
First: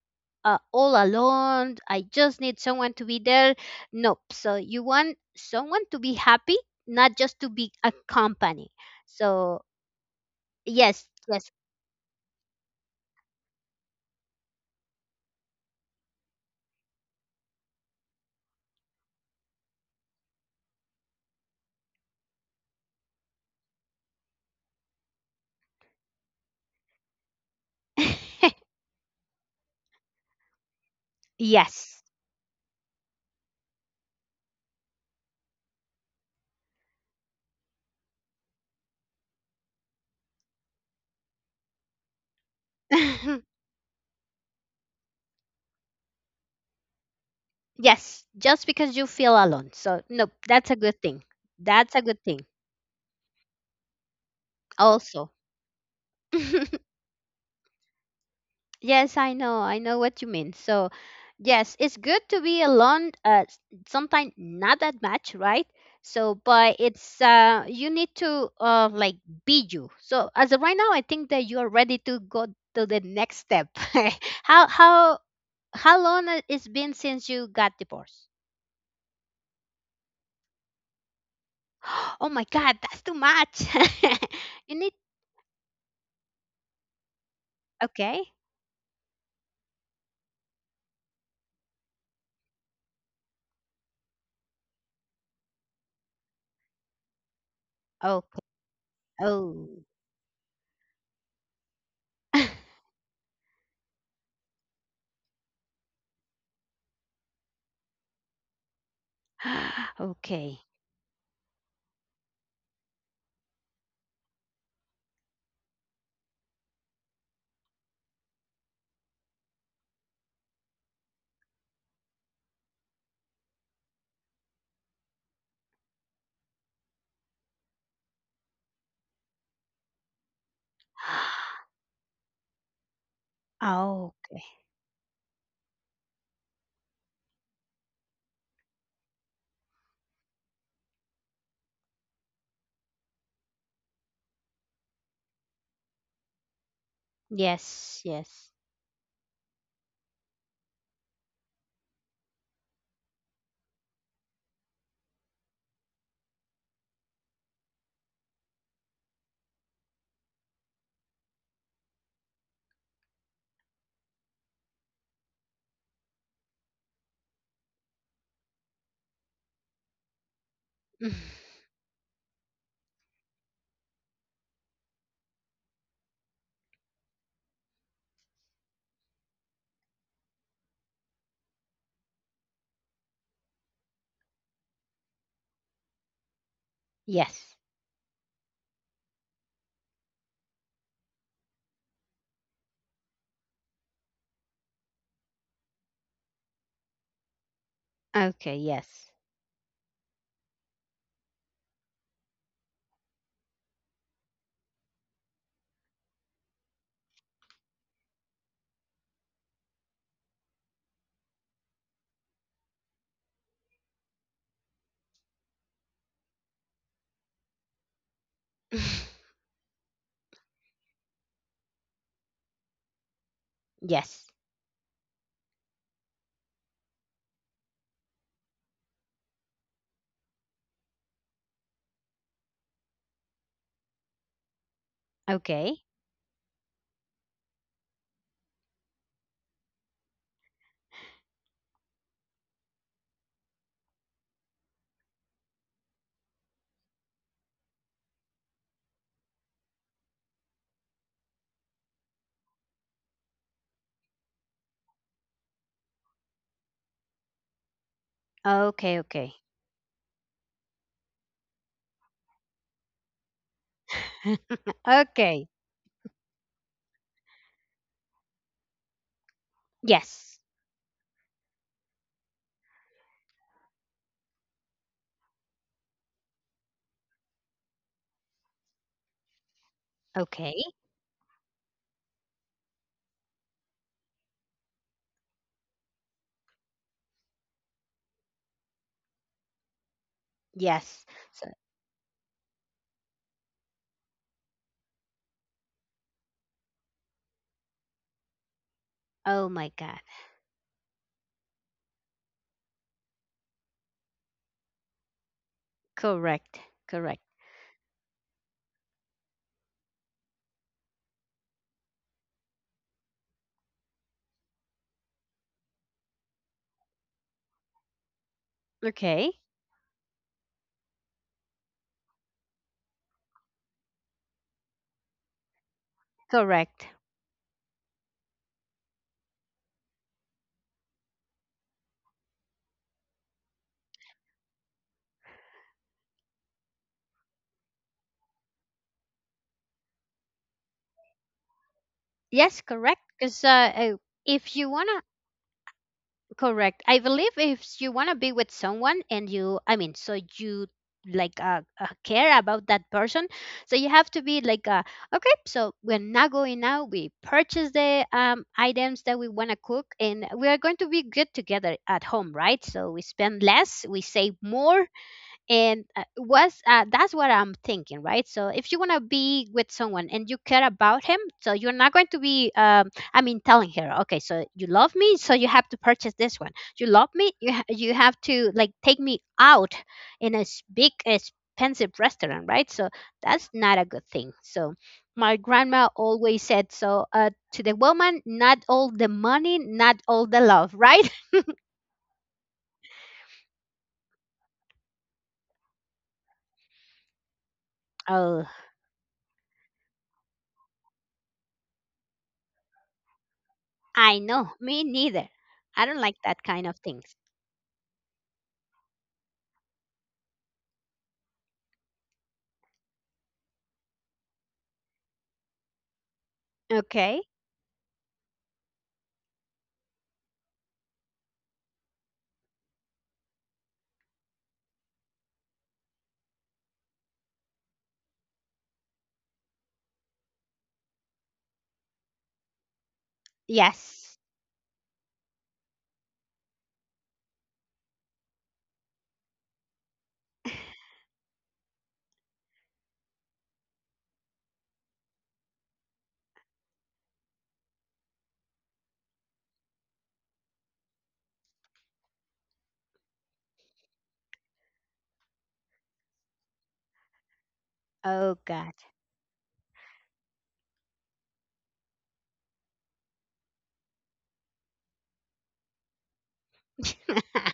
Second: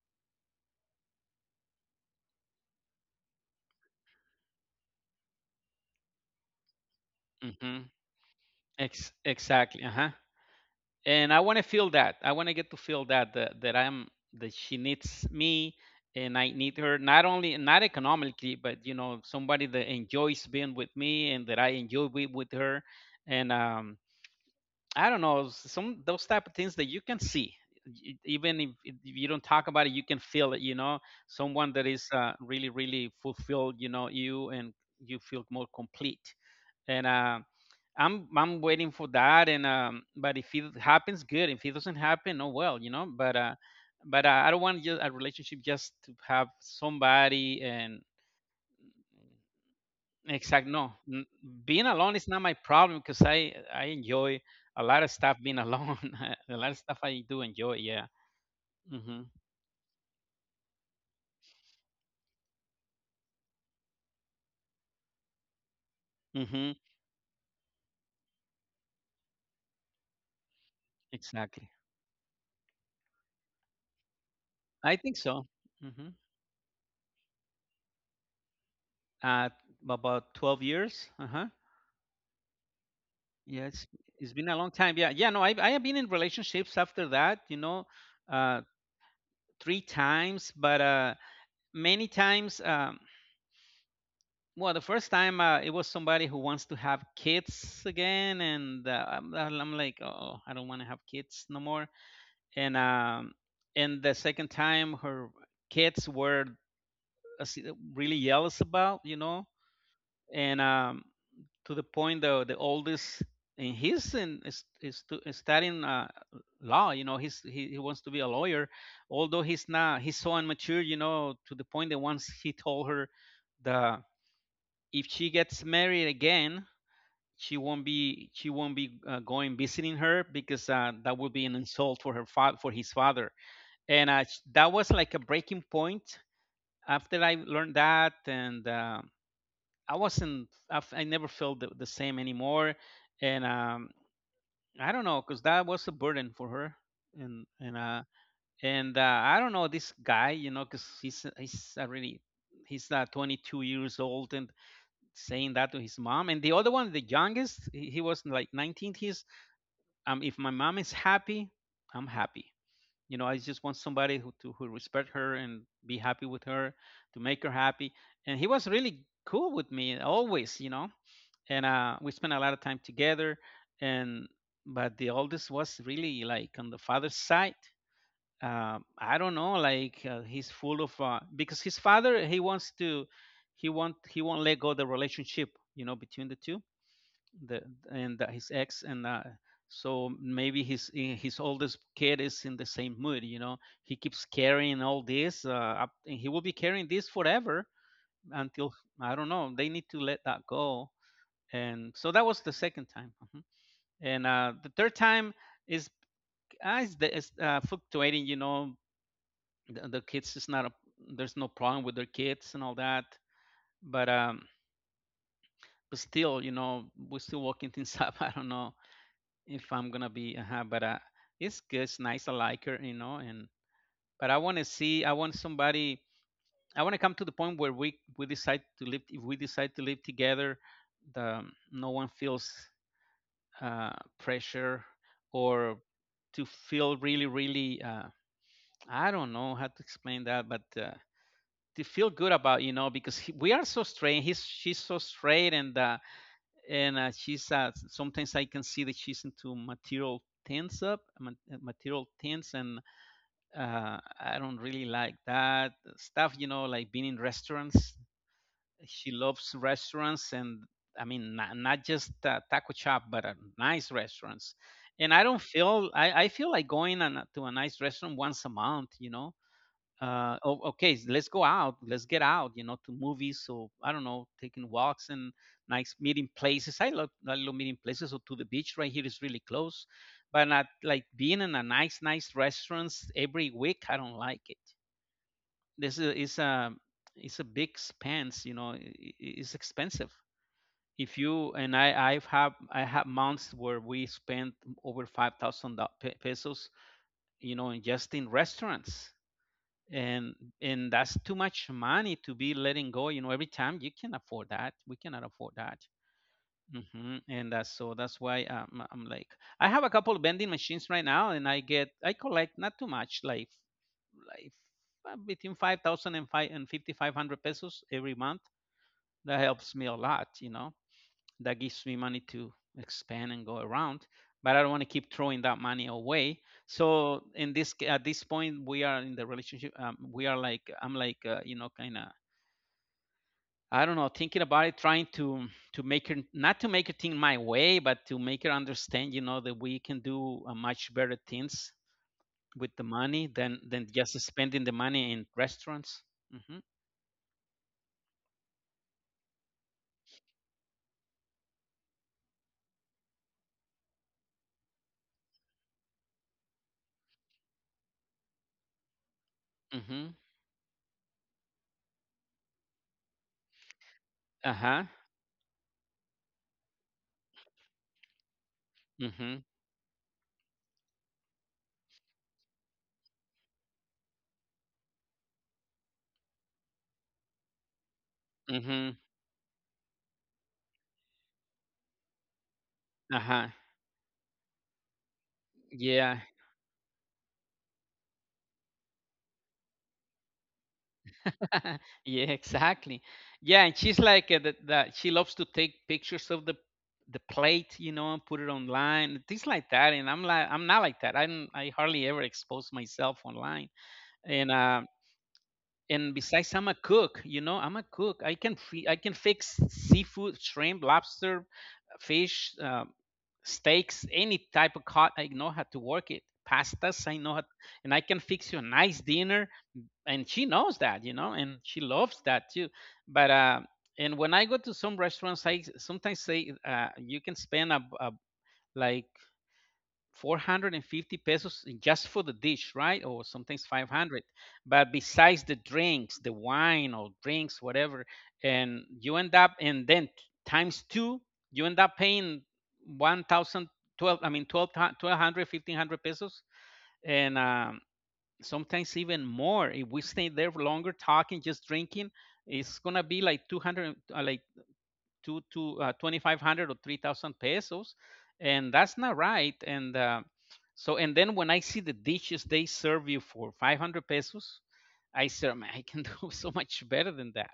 Speaker 1: all alone. I just need someone to be there. Nope. So you want someone to be happy, not just to be
Speaker 2: hmm
Speaker 1: a company. So
Speaker 2: Exactly. Uh huh.
Speaker 1: yes,
Speaker 2: And I
Speaker 1: yes,
Speaker 2: want to feel that. I want to get to feel that that I'm that she needs me and I need her, not only not economically, but you know somebody that enjoys being with me and that I enjoy being with her. And I don't know, some those type of things that you can see. Even if you don't talk about it, you can feel it. You know, someone that
Speaker 1: yes.
Speaker 2: is really, really fulfilled. You know, you and you feel more complete, and I'm waiting for that. And But if it happens, good. If it doesn't happen, oh well, you know. But I don't want just a relationship just to have somebody and
Speaker 1: Yes, just because you feel alone. So, no,
Speaker 2: exact
Speaker 1: that's a
Speaker 2: no.
Speaker 1: good thing.
Speaker 2: Being
Speaker 1: That's a
Speaker 2: alone
Speaker 1: good
Speaker 2: is not
Speaker 1: thing.
Speaker 2: my problem, because I enjoy a lot of
Speaker 1: Also,
Speaker 2: stuff being alone. A lot of stuff I do enjoy. Yeah.
Speaker 1: yes,
Speaker 2: Mm-hmm.
Speaker 1: I know. I know what you mean. So, yes, it's good to be alone. Sometimes not that much, right? So,
Speaker 2: Mm-hmm.
Speaker 1: but it's you need to like be you. So, as of right now, I think that you are
Speaker 2: Exactly.
Speaker 1: ready to go to the next step. how
Speaker 2: I
Speaker 1: how
Speaker 2: think so.
Speaker 1: how
Speaker 2: Mm-hmm.
Speaker 1: long it's been since you got divorced?
Speaker 2: Uh, about 12 years. Uh-huh.
Speaker 1: Oh my God, that's too much.
Speaker 2: Yeah, it's been a
Speaker 1: you
Speaker 2: long
Speaker 1: need
Speaker 2: time. Yeah, yeah. No, I have been in relationships after that. You know,
Speaker 1: Okay.
Speaker 2: uh, three times, but many times. Well, the first time it was somebody who wants to have kids
Speaker 1: Okay.
Speaker 2: again, and
Speaker 1: Oh.
Speaker 2: I'm like, oh, I don't want to have kids no more. And um, and the second time, her kids were uh, s- really jealous about, you know,
Speaker 1: Okay.
Speaker 2: and to the point that the oldest and he's in is, to, is studying law. You know, he wants to be a lawyer, although he's not he's so immature, you know, to the point that once he told her that if she gets married again, she won't be going visiting her because that would be an insult for her for his father. And
Speaker 1: Oh,
Speaker 2: That was like a breaking point. After I learned that, and I wasn't. I never felt the same anymore, and I don't know, cause that was a burden for her, and and
Speaker 1: yes,
Speaker 2: uh,
Speaker 1: yes.
Speaker 2: and I don't know this guy, you know, cause he's already he's 22 years old and saying that to his mom. And the other one, the youngest, he was like 19. He's if my mom is happy, I'm happy. You know, I just want somebody who to who respect her and be happy with her, to make her happy. And he was really cool with me always, you know, and we spent a lot of time together. And but the oldest was really like on the father's side. I don't know, he's full of because his father he won't let go the relationship, you know, between the two,
Speaker 1: Yes.
Speaker 2: the and his ex and. So maybe his oldest kid is in the same mood, you know. He keeps carrying all this, up, and he will be carrying this forever
Speaker 1: Okay,
Speaker 2: until
Speaker 1: yes.
Speaker 2: I don't know. They need to let that go, and so that was the second time. Mhm. And the third time is is fluctuating, you know. The kids is not a, there's no problem with their kids and all that, but but still, you know, we're still working things up. I don't know if I'm gonna be but it's good, it's nice, I like her, you know. And
Speaker 1: Yes.
Speaker 2: but I want to see, I want somebody, I want to come to the point where we decide to live, if we decide to live together, the no one feels uh, pressure, or
Speaker 1: Okay.
Speaker 2: to feel really, really, I don't know how to explain that, but to feel good about, you know, because we are so straight. He's She's so straight, and she's sometimes I can see that she's into material things up material things and I don't really like that stuff, you know, like being in restaurants.
Speaker 1: Okay,
Speaker 2: She
Speaker 1: okay.
Speaker 2: loves restaurants, and I mean, not, not just a taco shop, but a nice restaurants. And I don't
Speaker 1: Okay.
Speaker 2: feel I feel like going to a nice restaurant once a month, you know.
Speaker 1: Yes.
Speaker 2: Oh, okay, let's go out. Let's get out, you know, to movies. So I don't know, taking walks and nice meeting places. I love meeting places. So to the beach right here is really close, but
Speaker 1: Okay.
Speaker 2: not like being in a nice restaurants every week. I don't like it. This is a it's a big expense, you know. It's expensive,
Speaker 1: Yes.
Speaker 2: if
Speaker 1: So,
Speaker 2: you and I have months where we spent over 5,000 pesos, you know, in just in restaurants.
Speaker 1: oh my God.
Speaker 2: And and that's too much money to be letting go, you know, every time. You can afford that, we cannot afford that.
Speaker 1: Correct. Correct.
Speaker 2: Hmm. And that's so that's why I'm like, I have a couple of vending machines right now, and I collect not too much, like between 5,000 and 5,500 pesos every month.
Speaker 1: Okay.
Speaker 2: That helps me a lot, you know. That gives me money to expand and go around. But I don't want to keep throwing that money away.
Speaker 1: Correct.
Speaker 2: So in this at this point, we are in the relationship. We are like I'm like you know, kind of I don't know, thinking about it, trying to make her not to make her think my way, but to make her understand, you know, that we can do much better things
Speaker 1: Yes,
Speaker 2: with the
Speaker 1: correct.
Speaker 2: money
Speaker 1: Because
Speaker 2: than just
Speaker 1: if
Speaker 2: spending
Speaker 1: you
Speaker 2: the
Speaker 1: wanna.
Speaker 2: money in restaurants. Hmm.
Speaker 1: Correct. I believe if you want to be with someone and I mean, so you like care about that person, so you have to be like okay, so we're not going out. We purchase the items that we want to cook,
Speaker 2: Mhm.
Speaker 1: and we are going to be good together at home, right? So we spend less, we save more,
Speaker 2: Uh-huh.
Speaker 1: and was that's what I'm thinking, right. So if you want to
Speaker 2: Mhm.
Speaker 1: be with someone and you care about him, so you're not going to be I mean telling her, okay, so you love me, so you have to purchase this one. You love me, you have to like
Speaker 2: Mhm.
Speaker 1: take me out in a big expensive restaurant, right. So that's
Speaker 2: Uh-huh.
Speaker 1: not a good thing. So my grandma
Speaker 2: Yeah.
Speaker 1: always said so to the woman, not all the money, not all the love, right?
Speaker 2: Yeah, exactly. Yeah, and she's like that she loves to take pictures of the plate, you know, and put
Speaker 1: Oh,
Speaker 2: it online, things like that. And I'm like, I'm not like that. I hardly ever expose myself online.
Speaker 1: I know.
Speaker 2: And uh
Speaker 1: Me neither. I don't
Speaker 2: and
Speaker 1: like that
Speaker 2: besides,
Speaker 1: kind
Speaker 2: I'm a
Speaker 1: of things.
Speaker 2: cook, you know, I'm a cook. I can fix seafood, shrimp, lobster, fish, steaks, any type of cut. I know how to work it. Pastas, I
Speaker 1: Okay.
Speaker 2: know how, and I can fix you a nice dinner. And she knows that, you know, and she loves that too. But and when I go to some restaurants, I sometimes say you can spend a like 450 pesos in just for the dish, right? Or sometimes
Speaker 1: Yes.
Speaker 2: 500. But besides the drinks, the wine or drinks, whatever, and you end up, and then times two, you end up paying 1,000, 12, I mean, 12, 1,200, 1,500 pesos. And Sometimes even more. If we stay there for longer talking, just drinking, it's going to be like 200, like two to 2500 or 3000 pesos,
Speaker 1: Oh
Speaker 2: and
Speaker 1: God.
Speaker 2: that's not right. And uh, so and then when I see the dishes they serve you for 500 pesos, I said, man, I can do so much better than that,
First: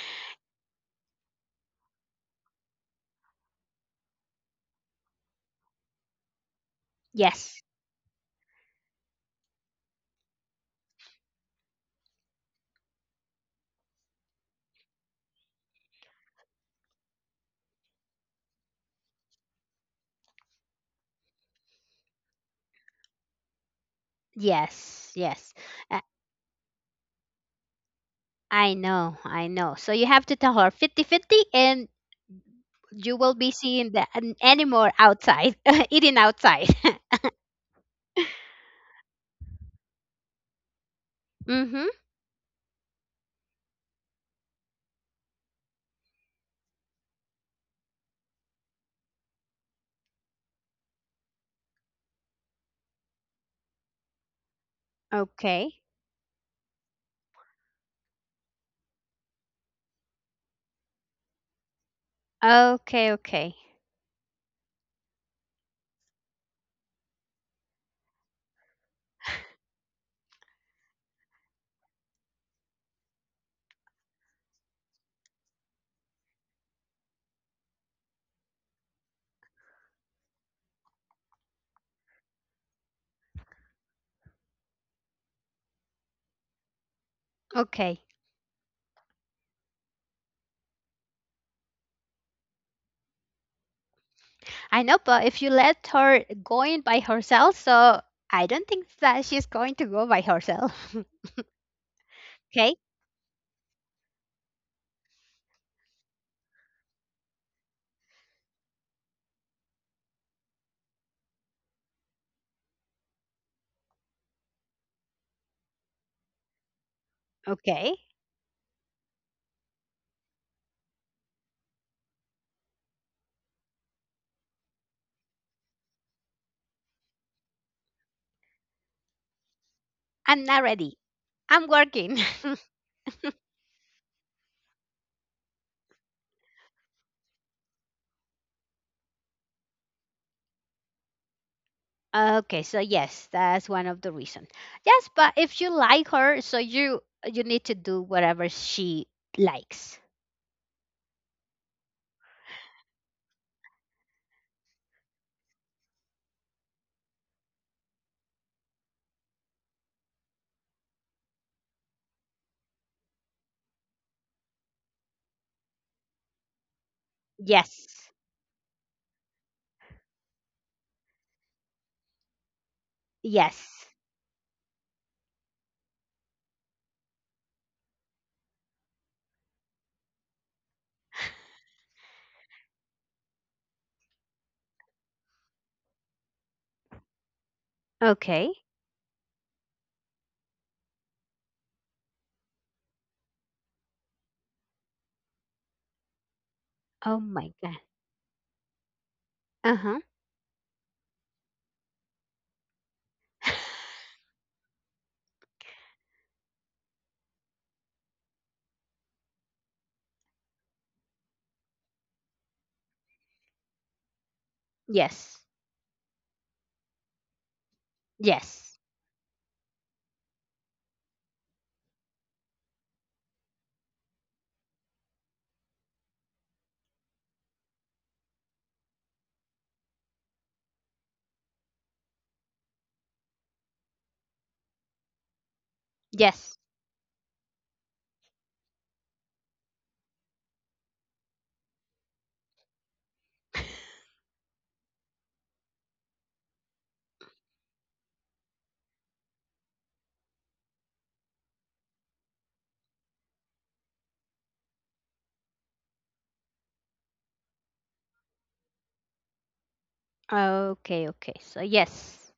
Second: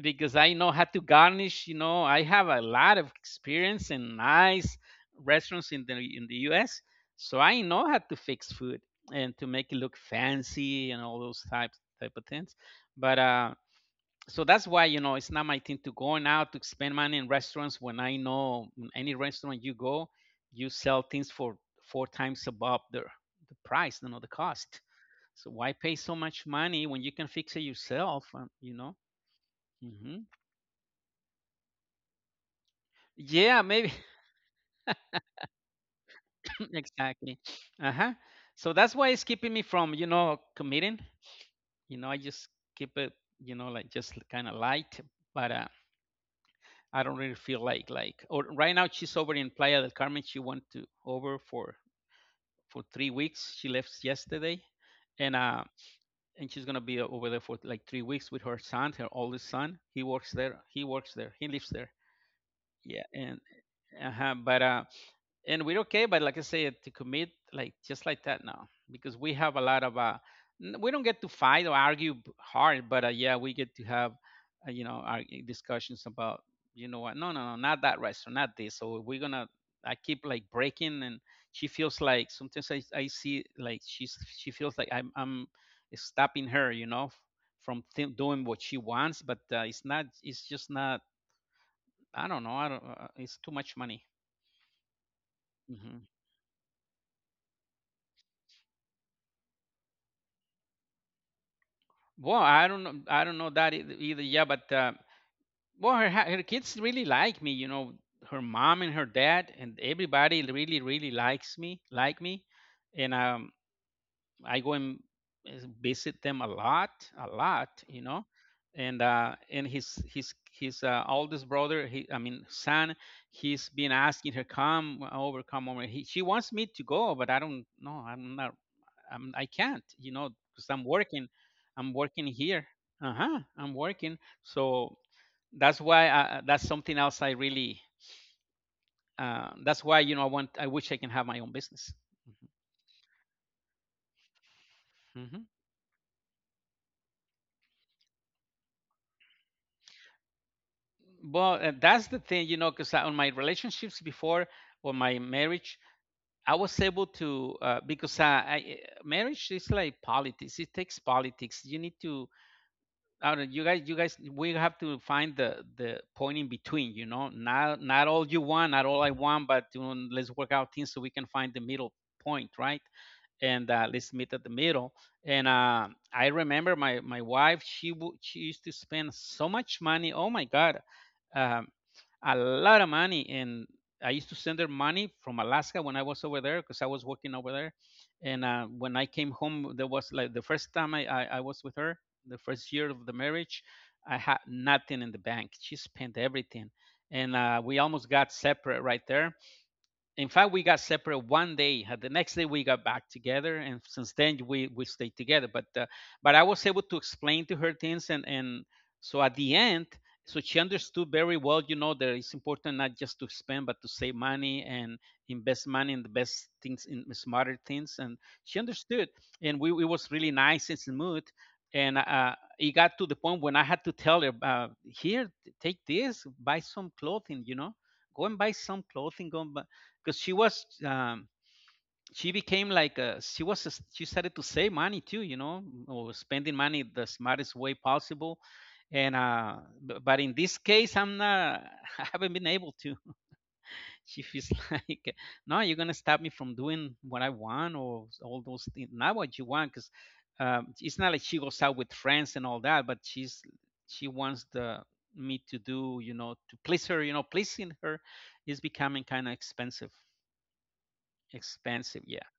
Speaker 2: because I know how to garnish. I have a lot of experience in nice restaurants in the US, so I
Speaker 1: Yes.
Speaker 2: know how to fix food and to make it look fancy and all those types type of things. But uh so that's why, it's not my thing to going out to spend money in restaurants when I know any restaurant you go, you sell things for four times above the price, you know, the cost.
Speaker 1: Yes.
Speaker 2: So
Speaker 1: Yes.
Speaker 2: why pay
Speaker 1: I,
Speaker 2: so much money when you can fix it yourself? You
Speaker 1: I
Speaker 2: know.
Speaker 1: know. I know. So you
Speaker 2: Hmm.
Speaker 1: have to tell her fifty-fifty, and you will be
Speaker 2: Yeah, maybe,
Speaker 1: seeing the anymore outside eating outside.
Speaker 2: exactly. Uh huh. So that's why it's keeping me from, you know, committing.
Speaker 1: Mhm.
Speaker 2: You know, I just keep it, you know, like just kind of light, but I don't really feel like or right now she's over in Playa del Carmen. She went to over for three weeks. She left yesterday, and
Speaker 1: Okay.
Speaker 2: and she's gonna be over there for like three weeks with her son, her oldest son. He works there. He works there. He lives there. Yeah,
Speaker 1: Okay,
Speaker 2: and
Speaker 1: okay.
Speaker 2: uh-huh, but and we're okay, but like I said, to commit like just like that, no, because we have a lot of we don't get to fight or argue hard, but yeah, we get to have you know, our discussions about, you know, what, no, no, no, not that restaurant, not this, so we're gonna I keep like breaking, and she feels like sometimes I see like she feels like I'm stopping her, you know, from
Speaker 1: Okay.
Speaker 2: doing what she wants, but it's not, it's just not, I don't know, I don't, it's too much money.
Speaker 1: I know, but if you let
Speaker 2: Mm-hmm.
Speaker 1: her going by herself, so I don't think that she's going to go by herself.
Speaker 2: Well, I
Speaker 1: Okay?
Speaker 2: don't know. I don't know that either. Yeah, but well, her kids really like me. You know, her mom and her dad and everybody really really like me, and I go and visit them a lot, a lot.
Speaker 1: Okay.
Speaker 2: You know, and his oldest brother, he, I mean son, he's been asking her, come over, come over. She wants me to go, but I don't know. I'm not I'm, I can't, you know,
Speaker 1: I'm not
Speaker 2: because I'm
Speaker 1: ready.
Speaker 2: working.
Speaker 1: I'm
Speaker 2: I'm
Speaker 1: working.
Speaker 2: working here. Uh huh. I'm working. So that's why that's something else I really. That's why, you know, I want. I wish I can have my own business.
Speaker 1: Okay, so yes, that's one of the reasons. Yes, but
Speaker 2: Hmm.
Speaker 1: if you like her, so you need to do whatever she likes.
Speaker 2: Well, that's the thing, you know, because on my relationships before or my marriage, I was able to, I, marriage is like politics. It takes politics. You need to I don't know, you guys, we have to find the point in between. You know, not
Speaker 1: Yes.
Speaker 2: not all you want, not all I want, but you know, let's work out things so we can find the middle point, right? And
Speaker 1: Yes.
Speaker 2: Let's meet at the middle. And I remember my wife, she used to spend so much money. Oh my God, um, a lot of money, and I used to send her money from Alaska when I was over there because I was working over there. And
Speaker 1: Okay.
Speaker 2: when I came home, there was like the first time I was with her the first year of the marriage, I had nothing in the bank. She spent everything,
Speaker 1: Oh
Speaker 2: and
Speaker 1: my
Speaker 2: we
Speaker 1: God.
Speaker 2: almost got separate right there.
Speaker 1: Uh-huh.
Speaker 2: In fact, we got separate one day. The next day we got back together, and since then we stayed together, but I was able to explain to her things, and at the end, so she understood very well, you know, that it's important not just to spend but to save money and
Speaker 1: Yes.
Speaker 2: invest money in the best things, in smarter things, and she
Speaker 1: Yes.
Speaker 2: understood, and we it was really nice and smooth, and it got to the point when I had to tell her, here, take this, buy some clothing, you know, go and buy some clothing, go and buy, because she was she became like a she was a, she started to save money too, you know, or spending
Speaker 1: Yes.
Speaker 2: money the smartest way possible. And uh b- but in this case, I'm not. I haven't been able to. She feels like, no, you're gonna stop me from doing what I want or all those things, not what you want, because it's not like she goes out with friends and all that, but she wants the me to do, you know, to please her. You know, pleasing her is becoming kind of expensive.
Speaker 1: Okay, okay. So
Speaker 2: Expensive, yeah.
Speaker 1: yes.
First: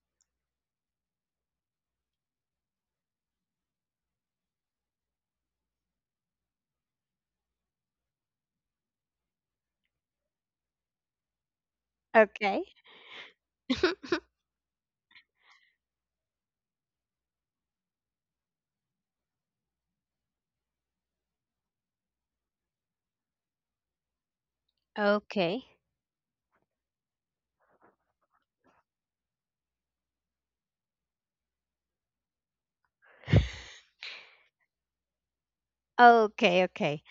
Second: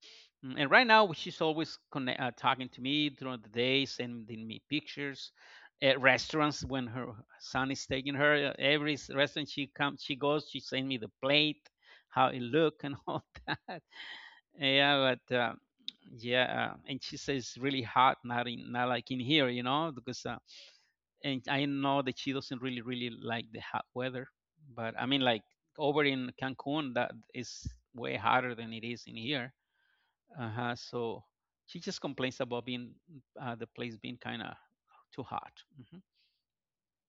Speaker 2: And right now, she's always talking to me during the day, sending me pictures at restaurants when her son is taking her. Every restaurant she comes, she goes, she sends me the plate, how it
Speaker 1: Okay.
Speaker 2: look, and all that. Yeah, and she says it's really hot, not like in here, you know, because and I know that she doesn't really, really like the hot weather. But I mean, like
Speaker 1: Okay.
Speaker 2: over in Cancun, that is way hotter than it is in here. Uh-huh. So she just complains about being the place being kind of too hot.
Speaker 1: Okay, okay.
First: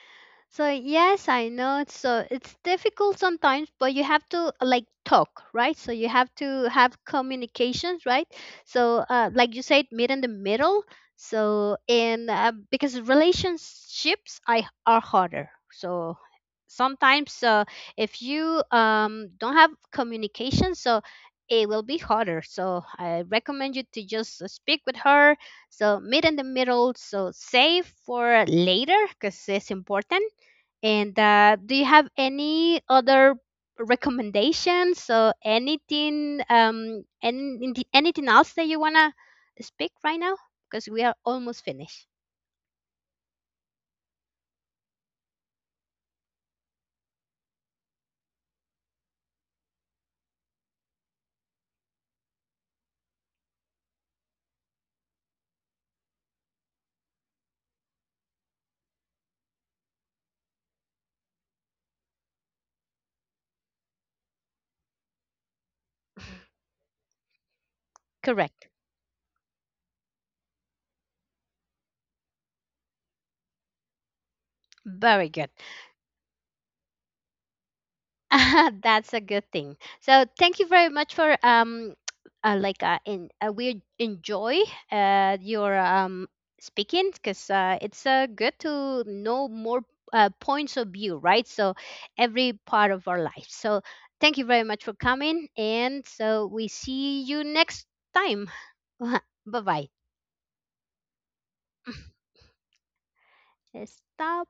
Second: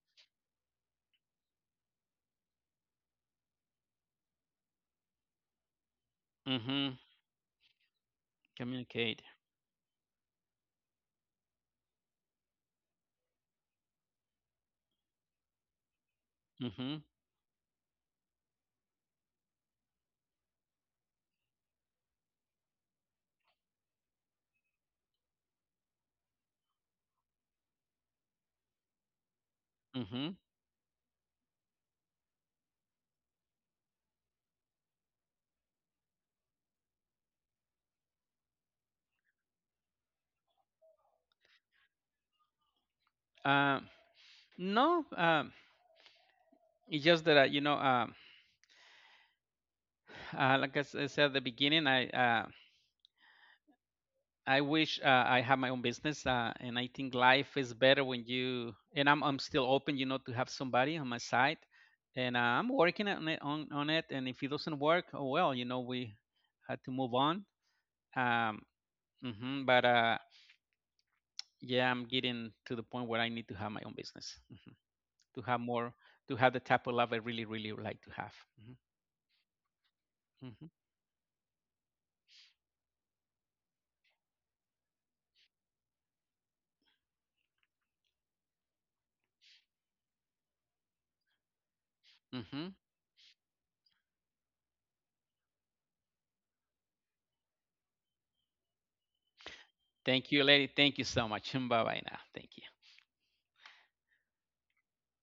Speaker 1: So yes, I know. So it's difficult sometimes, but you have to like talk, right? So you have
Speaker 2: Hmm
Speaker 1: to
Speaker 2: hmm.
Speaker 1: have communications, right? So
Speaker 2: Communicate.
Speaker 1: like you said, meet in the middle. So and because relationships I are harder. So
Speaker 2: Hmm
Speaker 1: sometimes if you don't have communication, so it will be harder. So I recommend you to just speak with her. So meet in the middle. So save for later because it's important.
Speaker 2: hmm.
Speaker 1: And do you have any other recommendations or anything, anything else that you wanna speak right now? Because we are almost finished.
Speaker 2: Um, no, it's just that you know, like I said at the beginning, I wish I had my own business, and I think life is better when you. And I'm still open, you know, to have somebody on my side, and I'm working on it, on it. And if it doesn't work, oh well, you know, we had to move on. Um,
Speaker 1: Correct.
Speaker 2: hmm, but yeah, I'm getting to the point where I need to have my own business. Mhm.
Speaker 1: Very
Speaker 2: To
Speaker 1: good.
Speaker 2: have more, to have the type of love I really, really would like to have.
Speaker 1: That's a good thing. So thank
Speaker 2: Hmm
Speaker 1: you very much for like in we enjoy your speaking because it's good to know more points of view, right? So
Speaker 2: hmm
Speaker 1: every
Speaker 2: hmm.
Speaker 1: part of our life. So thank you very much for coming, and so we see you next time. Bye bye.
Speaker 2: Thank you, lady. Thank you so much. Bye bye now. Thank you.
Speaker 1: Stop.